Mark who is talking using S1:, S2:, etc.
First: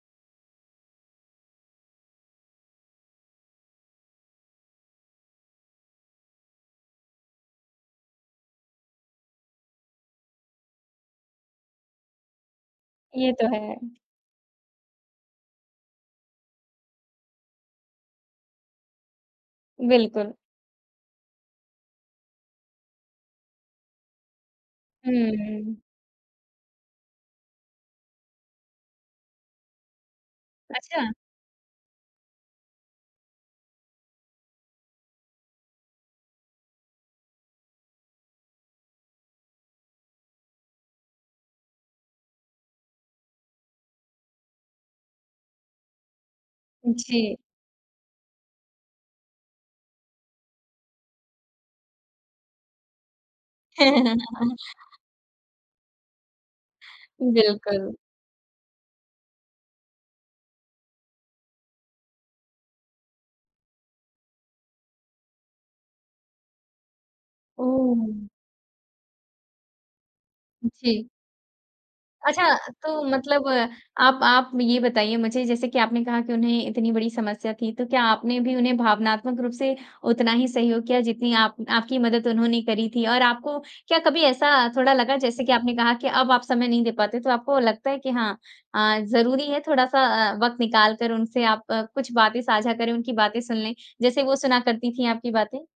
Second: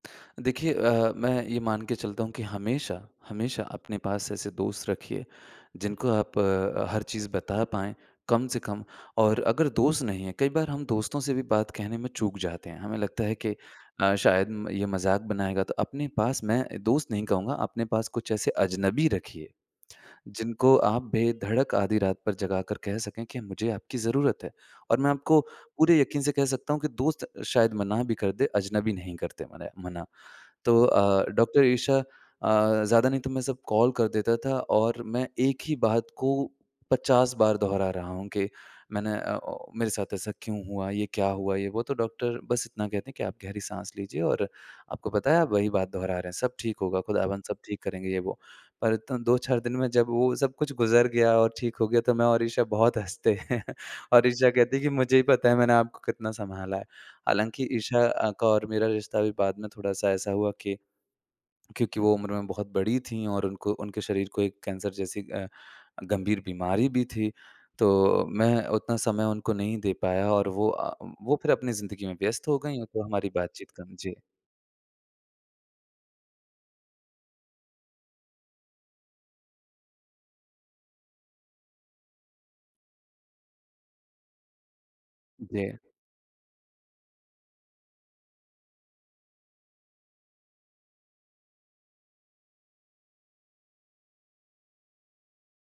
S1: देखिए अ, मैं ये मान के चलता हूँ कि हमेशा, हमेशा अपने पास ऐसे दोस्त रखिए, जिनको आप हर चीज़ बता पाएँ, कम से कम और अगर दोस्त नहीं है, कई बार हम दोस्तों से भी बात कहने में चूक जाते हैं। हमें लगता
S2: ये
S1: है
S2: तो
S1: के
S2: है।
S1: अ, शायद म ये मज़ाक बनाएगा तो अपने पास मैं दोस्त नहीं कहूँगा, अपने पास कुछ ऐसे अजनबी रखिए,
S2: बिल्कुल।
S1: जिनको आप बेधड़क आधी रात पर जगाकर कह सकें कि मुझे आपकी जरूरत है। और मैं आपको
S2: हुँ।
S1: पूरे यकीन से कह सकता हूँ कि दोस्त शायद मना भी कर दे, अजनबी नहीं करते मने मना। तो
S2: अच्छा।
S1: अ, डॉक्टर ईशा अ, ज़्यादा नहीं तो मैं सब कॉल कर देता था और मैं 1 ही बात को 50 बार दोहरा रहा हूँ कि मैंने अ, ओ मेरे साथ ऐसा क्यों हुआ? ये क्या हुआ? ये वो तो डॉक्टर बस इतना कहते हैं कि आप गहरी साँस लीजिए और आपको पता है आप बात दोहरा रहे हैं, सब ठीक होगा
S2: जी।
S1: खुदावन सब ठीक करेंगे ये वो, पर इतना 2-4 दिन में जब वो सब कुछ गुज़र गया और ठीक हो गया तो मैं और ईशा बहुत हँसते हैं और ईशा कहती है कि मुझे ही पता है मैंने आपको कितना सँभाला है। हालाँकि
S2: बिल्कुल।
S1: ईशा अ, का और मेरा रिश्ता भी बाद में थोड़ा-सा ऐसा हुआ के क्योंकि वो उम्र में बहुत बड़ी थी और उनको उनके शरीर को एक कैंसर जैसी अ, गंभीर बीमारी भी थी, तो
S2: ओह!
S1: मैं उतना समय उनको नहीं दे पाया और वो अ,
S2: जी।
S1: वो फिर अपनी ज़िंदगी में
S2: अच्छा
S1: व्यस्त हो गई हैं
S2: तो
S1: तो हमारी
S2: मतलब
S1: बातचीत कम जी।
S2: आप आप ये बताइए मुझे जैसे कि आपने कहा कि उन्हें इतनी बड़ी समस्या थी तो क्या आपने भी उन्हें भावनात्मक रूप से उतना ही सहयोग किया जितनी आप आपकी मदद उन्होंने करी थी? और आपको क्या कभी ऐसा थोड़ा लगा जैसे कि
S1: जी।
S2: आपने कहा की अब आप समय नहीं दे पाते तो आपको लगता है कि हाँ, अ, ज़रूरी है थोड़ा-सा अ, वक़्त निकाल कर उनसे आप अ, कुछ बातें साझा करें, उनकी बातें सुन लें? जैसे वो सुना करती थी आपकी बातें।